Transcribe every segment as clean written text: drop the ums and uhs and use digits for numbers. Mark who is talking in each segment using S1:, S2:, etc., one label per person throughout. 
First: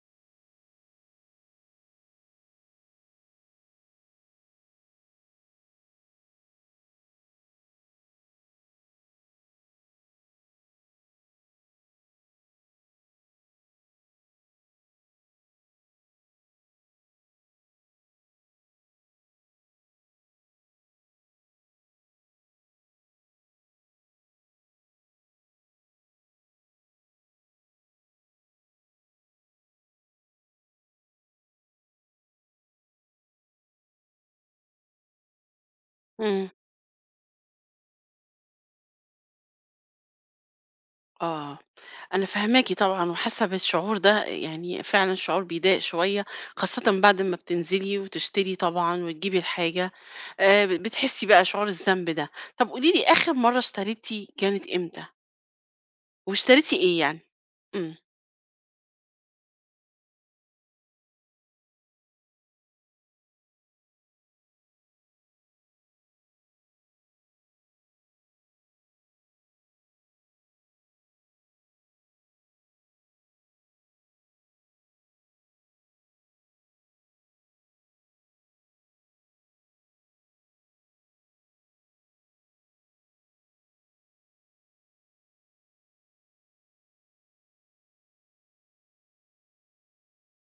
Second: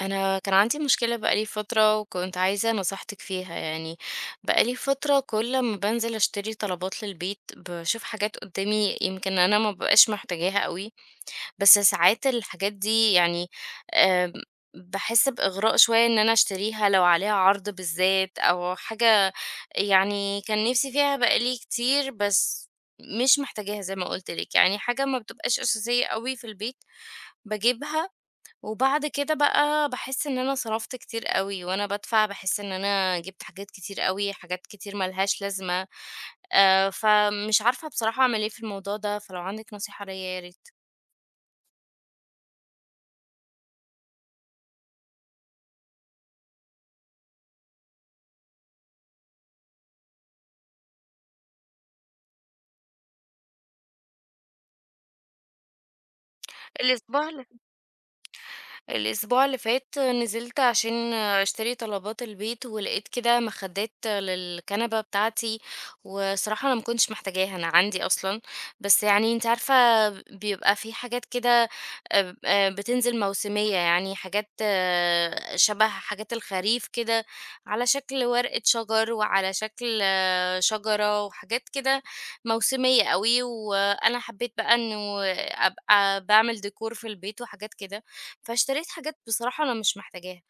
S1: انا كان عندي مشكله بقالي فتره وكنت عايزه نصيحتك فيها يعني. بقالي فتره كل ما بنزل اشتري طلبات للبيت بشوف حاجات قدامي، يمكن انا ما ببقاش محتاجاها قوي. بس ساعات الحاجات دي يعني آم، بحس باغراء شويه ان انا اشتريها لو عليها عرض بالذات او حاجه. يعني كان نفسي فيها بقالي كتير، بس مش محتاجاها زي ما قلت لك، يعني حاجه ما بتبقاش اساسيه قوي في البيت بجيبها. وبعد كده بقى باحس إن أنا صرفت كتير أوي، وأنا بادفع باحس إن أنا جِبت حاجات كتير أوي، حاجات كتير ما لهاش لازمة،
S2: إمم،
S1: فمش عارفة بصراحة أعمل إيه في الموضوع ده، فلو عندِك نصيحة ليّا يا ريت.
S2: آه، أنا فاهماكِ طبعًا وحاسة بالشعور ده، يعني فعلًا شعور بيضايق شوية، خاصةً بعد ما بتنزلي وتشتري طبعًا وتجيبي الحاجة، ب بتحسي بقى شعور الذنب ده. طب قولي لي آخر مرة اشتريتِ كانت إمتى؟ واشتريتِ إيه يعني؟
S1: الأسبوع
S2: إمم،
S1: الأسبوع اللي فات نزلت عشان أشتري طلبات البيت، ولقيت كده مخدات للكنبة بتاعتي، وصراحة أنا ما كنتش محتاجاها أنا عندي أصلا. بس يعني أنت عارفة بيبقى في حاجات كده، بتنزل موسمية، يعني حاجات شبه حاجات الخريف كده، على شكل ورقة شجر وعلى شكل شجرة وحاجات كده، موسمية قوي، وأنا حبيت بقى إنه أبقى بعمل ديكور في البيت وحاجات كده، فاشتريت حاجات بصراحة أنا مش محتاجاها.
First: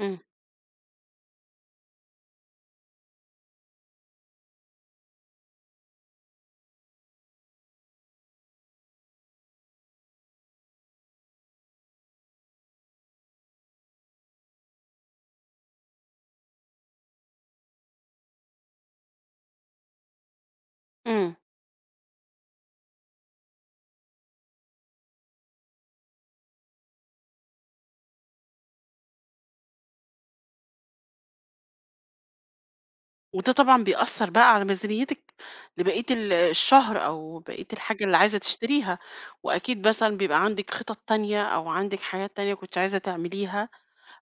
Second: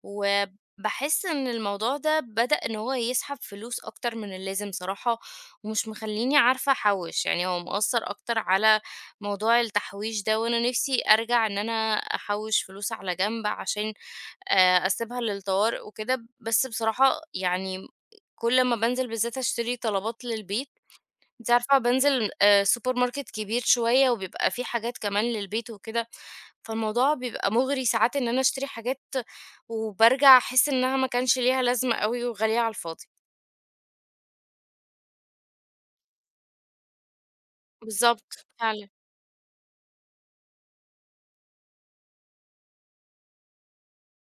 S2: إمم.
S1: وبحس إن الموضوع ده بدأ إن هو يسحب فلوس أكتر من اللازم صراحة، ومش مخليني عارفة أحوش، يعني هو مؤثر أكتر على موضوع التحويش ده، وأنا نفسي أرجع إن أنا أحوش فلوس على جنب عشان اسيبها للطوارئ وكده. بس بصراحة يعني كل ما بانزل بالذات أشتري طلبات للبيت،
S2: إمم،
S1: أنتِ عارفة بانزل سوبر ماركت كبير شوية، وبيبقى فيه حاجات كمان للبيت وكده، فالموضوع بيبقى مُغري ساعات إن أنا أشتري حاجات، وبارجع أحس إنها ما كانش ليها لازمة أوي وغالية على الفاضي.
S2: وده طبعًا بيأثّر بقى على ميزانيتِك لبقية الشهر أو بقية الحاجة اللي عايزة
S1: بالضبط، فعلًا.
S2: تشتريها، وأكيد مثلًا بيبقى عندِك خطط تانية أو عندِك حاجات تانية كنتِ عايزة تعمليها.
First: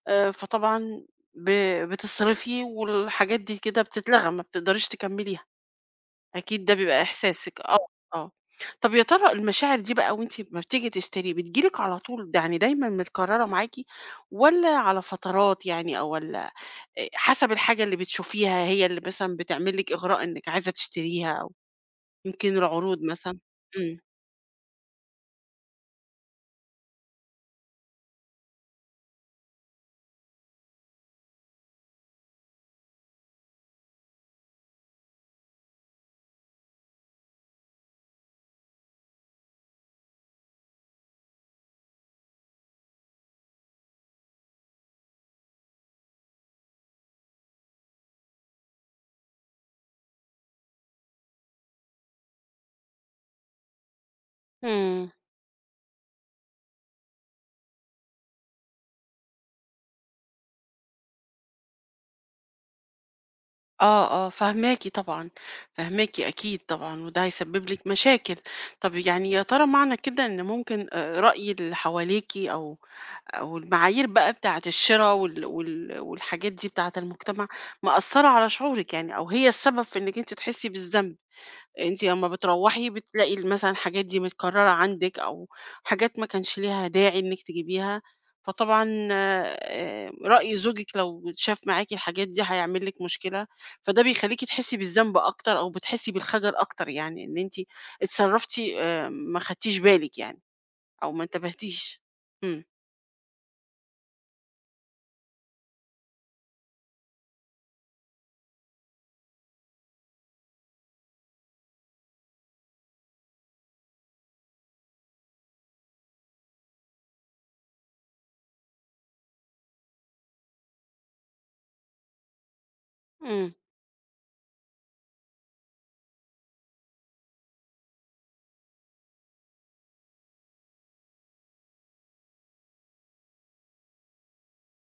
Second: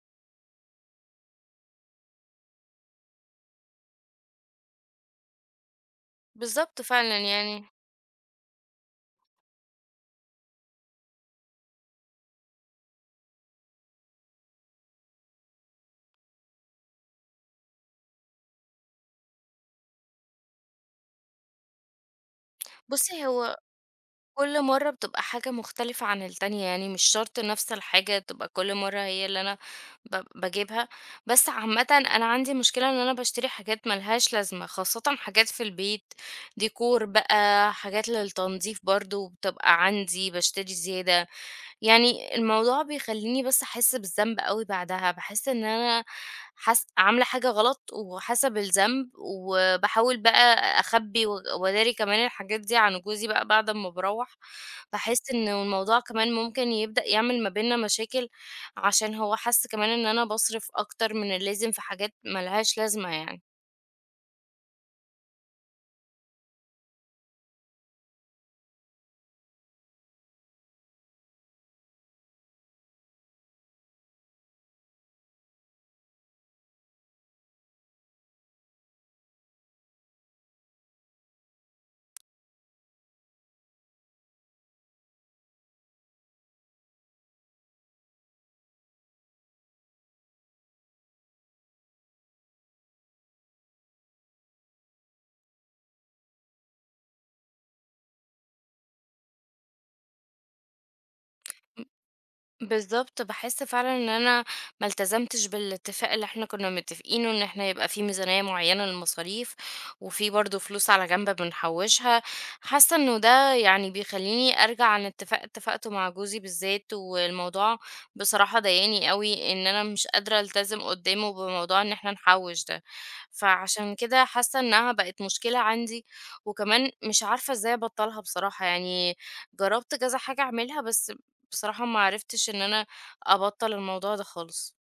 S2: فطبعًا ب بتصرفي والحاجات دي كده بتتلغى، ما بتقدريش تكمّليها، أكيد ده
S1: بالضبط
S2: بيبقى
S1: فعلًا
S2: إحساسِك،
S1: يعني.
S2: آه، آه. طَب يا ترى المشاعر دي بقى وأنتِ أمّا بتيجي تشتري بتيجي لِك على طول، ده يعني دايمًا متكرّرة معاكِ والّا على فترات يعني أو والّا حسب الحاجة اللي بتشوفيها هي اللي مثلًا بتعمل لِك إغراء إنِّك عايزة تشتريها أو يمكن العروض
S1: بُصّي،
S2: مثلًا؟
S1: هو
S2: إمم،
S1: كل مرة بتبقى حاجة مختلفة عن التانية، يعني مش شرط نفس الحاجة تبقى كل مرة هي اللي أنا بجيبها. بس عامة أنا عندي مشكلة إن أنا بشتري حاجات ملهاش لازمة، خاصة حاجات في البيت، ديكور بقى، حاجات للتنظيف برضو بتبقى عندي بشتري زيادة. يعني الموضوع بيخلّيني بس أحس بالذنب أوي بعدها، باحس إن أنا حاس عاملة حاجة غلط وحاسة بالذنب، وباحاول بقى أخبّي و وأداري كمان الحاجات دي عن جوزي بقى بعد أمّا باروّح.
S2: إمم.
S1: باحس إنه الموضوع كمان ممكن يبدأ يعمل ما بيننا مشاكل، عشان هو حَس كمان إن أنا باصرف أكتر من اللازم في حاجات ما لهاش لازمة يعني.
S2: آه، آه، فاهماكِ طبعًا، فاهماكِ أكيد طبعًا، وده هيسبب لِك مشاكل. طب يعني يا ترى معنى كده إن ممكن رأي اللي حواليكِ أو أو المعايير بقى بتاعة الشرا والحاجات دي بتاعة المجتمع مأثّرة على شعورِك يعني أو هي السبب في إنِّك أنتِ تحسّي بالذنب؟ أنتِ أمّا بتروّحي بتلاقي مثلًا الحاجات دي متكررة عندِك أو حاجات ما كانش ليها داعي إنِّك تجيبيها، فطبعًا رأي زوجِك لو شاف معاكِ الحاجات دي هيعمل لِك مشكلة، فده بيخلّيكِ تحسّي بالذنب أكتر أو بتحسّي بالخجل أكتر يعني إن أنتِ اتصرّفتِ ما خدتيش بالِك يعني أو ما انتبهتيش. إمم،
S1: بالضبط، باحس فعلًا إن أنا ما التزمتش بالاتفاق اللي إحنا كنا متفقينه، إن إحنا يبقى في ميزانية معيّنة للمصاريف، وفي برضه فلوس على جنب بنحوّشها. حاسة إنه ده يعني بيخلّيني أرجع عن اتفاق اتفقته مع جوزي بالذات، والموضوع بصراحة ضايقني أوي إن أنا مش قادرة ألتزم قدّامه بموضوع إن إحنا نحوّش ده.
S2: إمم.
S1: فعشان كده حاسة إنها بقت مشكلة عندي، وكمان مش عارفة إزاي أبطّلها بصراحة، يعني جرّبت كذا حاجة أعملها بس بصراحة ما عرفتش ان انا ابطل الموضوع ده خالص.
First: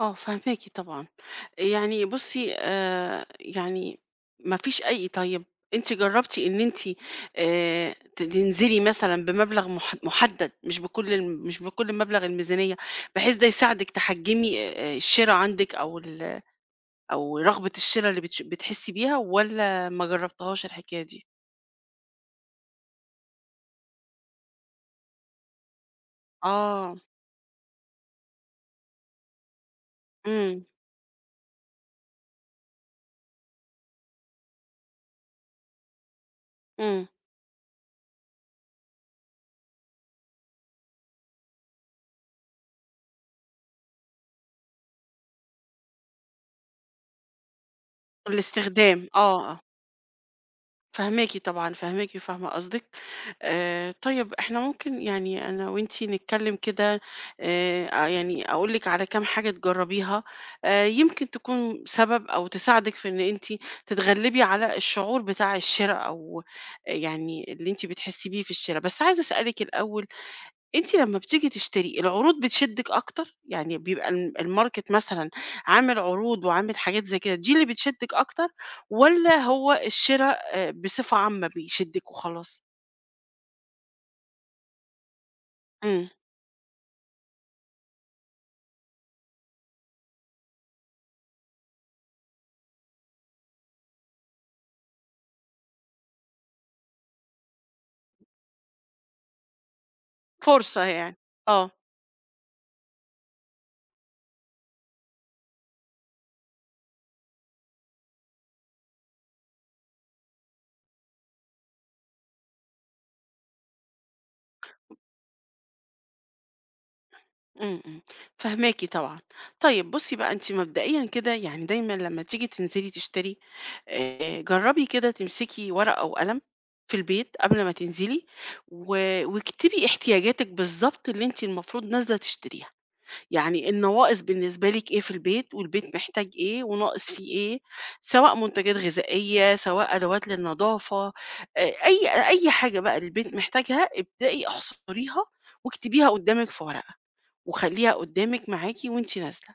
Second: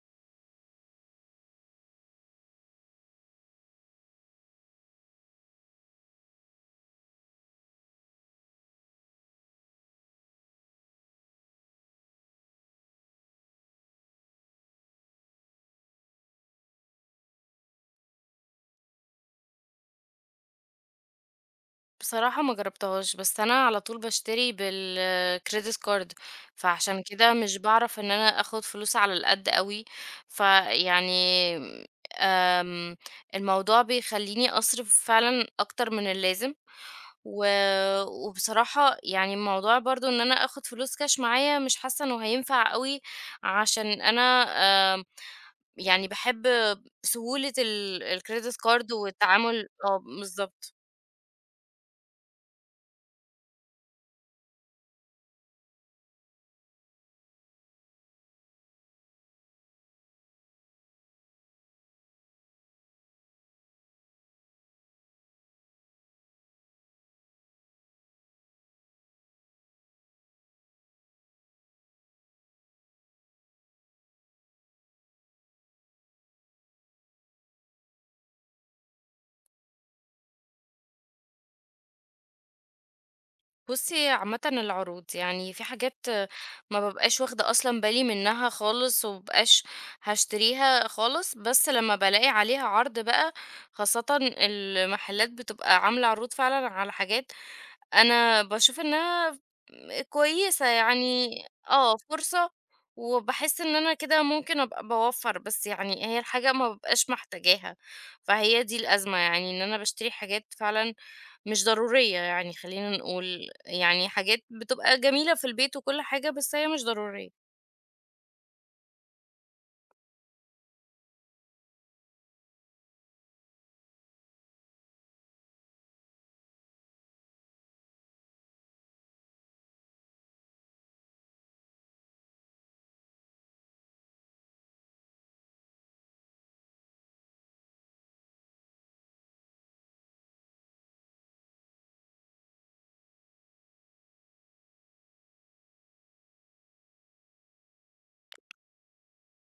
S2: آه، فاهماكِ طبعًا. يعني بُصّي، ما فيش أي طيب أنتِ جرّبتِ إن أنتِ ت تنزلي مثلًا بمبلغ مح مُحدّد، مش بكل مبلغ الميزانية، بحيث ده يساعدِك تحجّمي الشِرا عندِك أو أو رغبة الشِرا اللي بتحسّي بيها والّا ما جرّبتيهاش الحكاية دي؟
S1: بصراحة ما جربتهاش، بس انا على طول بشتري بالكريدت كارد،
S2: آه،
S1: فعشان كده مش بعرف ان انا اخد فلوس على القد قوي.
S2: إمم،
S1: فيعني أم، الموضوع بيخليني اصرف فعلا اكتر من اللازم
S2: إمم.
S1: و... وبصراحة يعني الموضوع برضو ان انا اخد فلوس كاش معايا مش حاسة انه هينفع قوي، عشان انا يعني باحب سهولة ال الcredit card
S2: الاستخدام، آه،
S1: والتعامل. آه، بالضبط.
S2: فاهماكِ طبعًا، فاهماكِ وفاهمة قصدِك. طيب إحنا ممكن يعني أنا وأنتِ نتكلم كده يعني أقول لِك على كام حاجة تجرّبيها، يمكن تكون سبب أو تساعدِك في إن أنتِ تتغلّبي على الشعور بتاع الشِرا أو يعني اللي أنتِ بتحسّي بيه في الشِرا. بس عايزة أسألِك الأول أنتِ لمّا بتيجي تشتري، العروض بتشدِّك أكتر؟ يعني بيبقى الم الmarket مثلًا عامل عروض وعامل حاجات زي كده، دي اللي بتشدِّك أكتر والّا هو الشِرا بصفة عامة بيشدِّك وخلاص؟
S1: بُصّي، عامةً العروض، يعني في حاجات
S2: إمم،
S1: ما بابقاش واخدة أصلًا بالي منها خالص، وما بابقاش هاشتريها خالص، بس لمّا بالاقي عليها عرض بقى، خاصةً المحلات بتبقى عاملة عروض فعلًا على حاجات أنا باشوف إنها كويسة
S2: فرصة يعني.
S1: يعني.
S2: آه،
S1: آه، فرصة. وباحس إن أنا كده ممكن أبقى باوفّر، بس يعني هي الحاجة ما بابقاش محتاجاها، فهي دي الأزمة، يعني إن أنا باشتري حاجات فعلًا مش ضرورية، يعني خلّينا نقول، يعني حاجات بتبقى جميلة في البيت وكل حاجة، بس هي مش ضرورية.
S2: إمم، إمم، فاهماكِ طبعًا. طيب بُصّي بقى، أنتِ مبدئيًا كده يعني دايمًا لمّا تيجي تنزلي تشتري، جرّبي كده تمسكي ورقة وقلم في البيت قبل ما تنزلي و واكتبي احتياجاتِك بالضبط اللي أنتِ المفروض نازلة تشتريها. يعني النواقص بالنسبة لِك إيه في البيت، والبيت محتاج إيه، وناقص فيه إيه، سواء منتجات غذائية، سواء أدوات للنضافة، أي أي حاجة بقى البيت محتاجها ابدئي احصريها واكتبيها قدامِك في ورقة، وخلّيها قدامِك معاكِ وأنتِ نازلة،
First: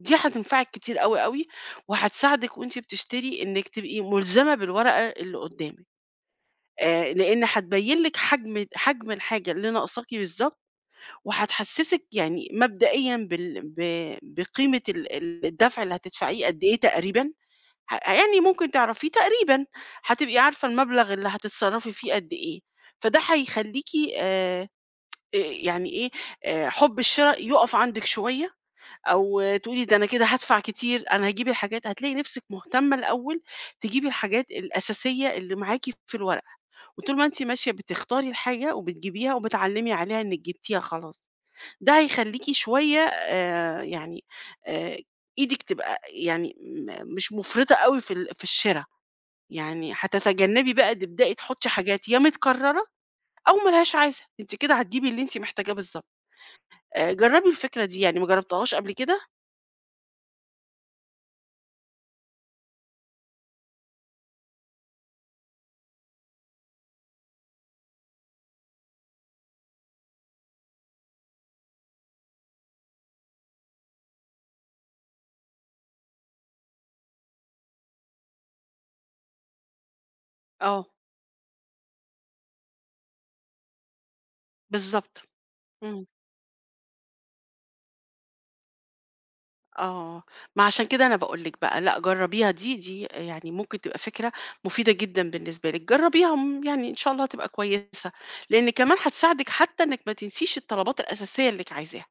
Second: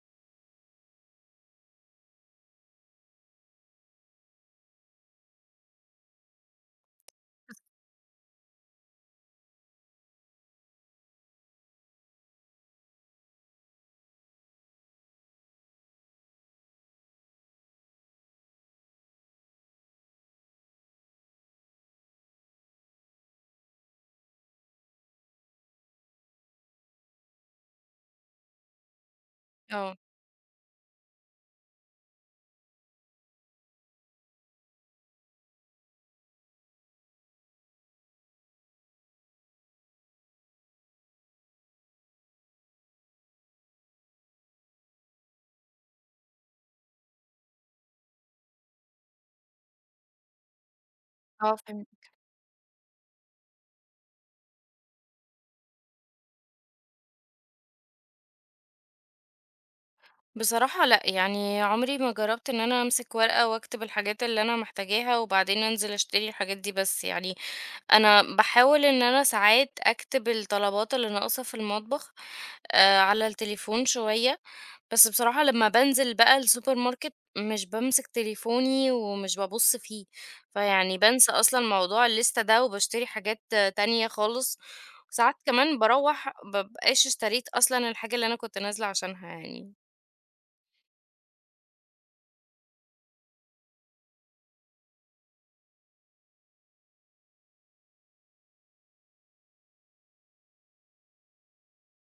S2: دي هتنفعِك كتير أوي، أوي، وهتساعدِك وأنتِ بتشتري إنِك تبقي ملزمة بالورقة اللي قدامِك، لإن هتبين لِك حجم الحاجة اللي ناقصاكِ بالضبط وهتحسّسِك يعني مبدئيًا بال ب بقيمة ال ال الدفع اللي هتدفعيه قد إيه تقريبًا، يعني ممكن تعرفيه تقريبًا، هتبقي عارفة المبلغ اللي هتتصرّفي فيه قد إيه، فده هيخلّيكِ آآ، يعني إيه، حُب الشِرا يُقف عندِك شوية، أو آه، تقولي ده
S1: آه،
S2: أنا كده هادفع كتير، أنا هاجيب الحاجات هتلاقي نفسِك مهتمة الأول تجيبي الحاجات الأساسية اللي معاكِ في الورقة، وطول ما أنتِ ماشية بتختاري الحاجة وبتجيبيها وبتعلّمي عليها إنِّك جبتيها خلاص. ده هيخلّيكِ شوية آآ إيدِك تبقى يعني مش مُفرطة أوي في في الشِرا، يعني هتتجنّبي بقى تبدئي
S1: آه
S2: تحُطّي
S1: فهمت.
S2: حاجات يا متكرّرة أو ما لهاش عازة، أنتِ كده هتجيبي اللي أنتِ محتاجاه بالضبط. جرّبي الفكرة دي، يعني ما جرّبتيهاش قبل كده؟
S1: بصراحة لأ، يعني عمري ما جرّبت إن أنا أمسك ورقة وأكتب الحاجات اللي أنا محتاجاها وبعدين أنزل أشتري الحاجات دي، بس يعني أنا باحاول إن أنا ساعات أكتب الطلبات اللي ناقصة في المطبخ على التليفون شوية، بس بصراحة لمّا بانزل بقى السوبر ماركت مش بامسك تليفوني ومش بابُص فيه،
S2: آه،
S1: فيعني بانسى أصلًا موضوع الليستة ده وباشتري حاجات تانية خالص.
S2: بالضبط.
S1: ساعات كمان
S2: إمم.
S1: باروّح ما بابقاش اشتريت أصلًا الحاجة اللي أنا كنت نازلة عشانها يعني.
S2: آه، ما عشان كده أنا باقول لِك بقى، لأ جرّبيها دي يعني ممكن تبقى فكرة مفيدة جدًا بالنسبة لِك، جرّبيها يعني إن شاء الله تبقى كويسة، لإن كمان هتساعدِك حتى إنِّك ما تنسيش الطلبات الأساسية اللِّك عايزاها.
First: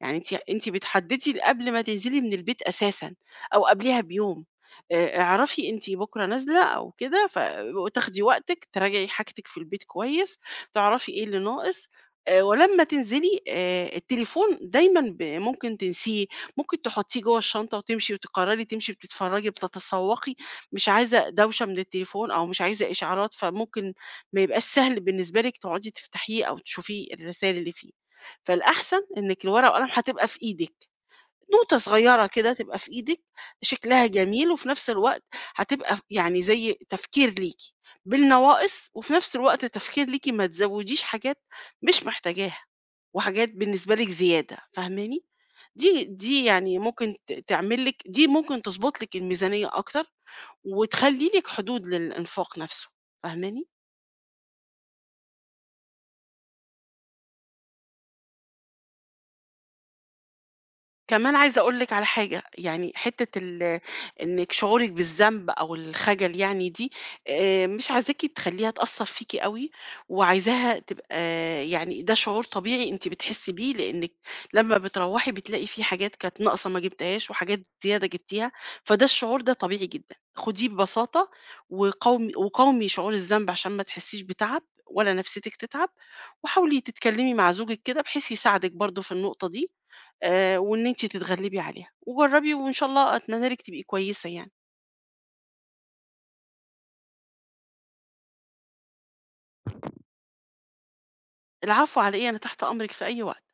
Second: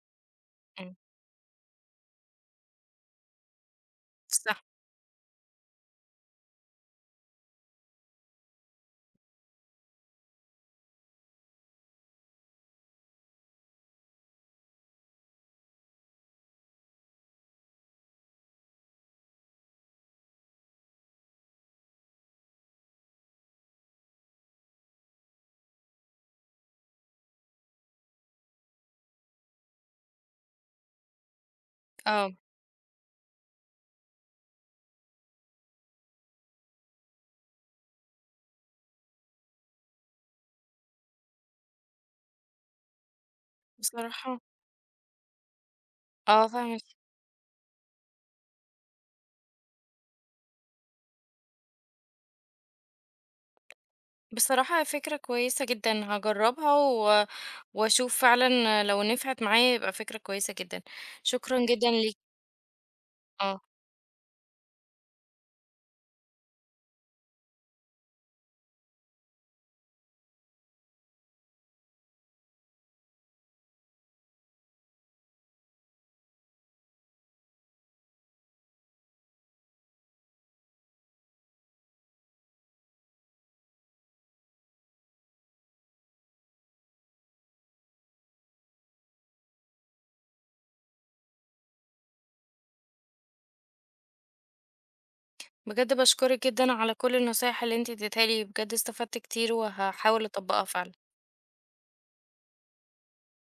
S2: يعني أنتِ
S1: إمم.
S2: بتحددي قبل ما تنزلي من البيت أساسًا أو قبليها بيوم،
S1: صح.
S2: اعرفي أنتِ بكرة نازلة أو كده، وتاخدي وقتِك تراجعي حاجتِك في البيت كويس، تعرفي إيه اللي ناقص، ولمّا تنزلي التليفون دايمًا ممكن تنسيه، ممكن تحطيه جوّه الشنطة وتمشي وتقرري تمشي بتتفرجي، بتتسوقي، مش عايزة دوشة من التليفون أو مش عايزة إشعارات، فممكن ما يبقاش سهل بالنسبة لِك تقعدي تفتحيه أو تشوفي الرسايل اللي فيه. فالأحسن إنِّك الورقة والقلم هتبقى في إيدِك، نوتة صغيّرة
S1: آه.
S2: كده تبقى في إيدِك، شكلها جميل وفي نفس الوقت هتبقى يعني زي تفكير ليكِ بالنواقص، وفي نفس الوقت تفكير ليكِ ما تزوّديش حاجات مش محتاجاها، وحاجات بالنسبة لِك
S1: بصراحة.
S2: زيادة، فاهماني؟ دي دي
S1: آه،
S2: يعني
S1: فاهمة.
S2: ممكن ت تعمل لِك دي ممكن تضبط لِك الميزانية أكتر، وتخلّي لِك حدود للإنفاق نفسه، فاهماني؟
S1: بصراحة فكرة كويسة جدا هجربها واشوف فعلا لو نفعت معايا يبقى فكرة كويسة جدا.
S2: كمان
S1: شكرا
S2: عايزة أقول
S1: جدا
S2: لِك على
S1: ليك.
S2: حاجة، يعني حتّة
S1: اه.
S2: ال إنِّك شعورِك بالذنب أو الخجل يعني دي، مش عايزاكِ تخلّيها تأثّر فيكِ أوي، وعايزاها تبقى يعني ده شعور طبيعي أنتِ بتحسّي بيه، لإنِّك لمّا بتروّحي بتلاقي في حاجات كانت ناقصة ما جبتيهاش وحاجات زيادة جبتيها، فده الشعور ده طبيعي جدًا، خُديه ببساطة وقاومي شعور الذنب عشان ما تحسّيش بتَعَب ولا نفسيتِك تتعب، وحاولي تتكلّمي مع زوجِك كده بحيث يساعدِك برضه في النقطة دي، وإن أنتِ تتغلبي عليها، وجرّبي وإن شاء الله أتمنى لِك تبقي كويسة يعني.
S1: بجد بشكرك جدا على كل النصايح اللي انت اديتها لي، بجد استفدت كتير وهحاول اطبقها فعلا.
S2: العفو على إيه، أنا تحت أمرِك في أي وقت.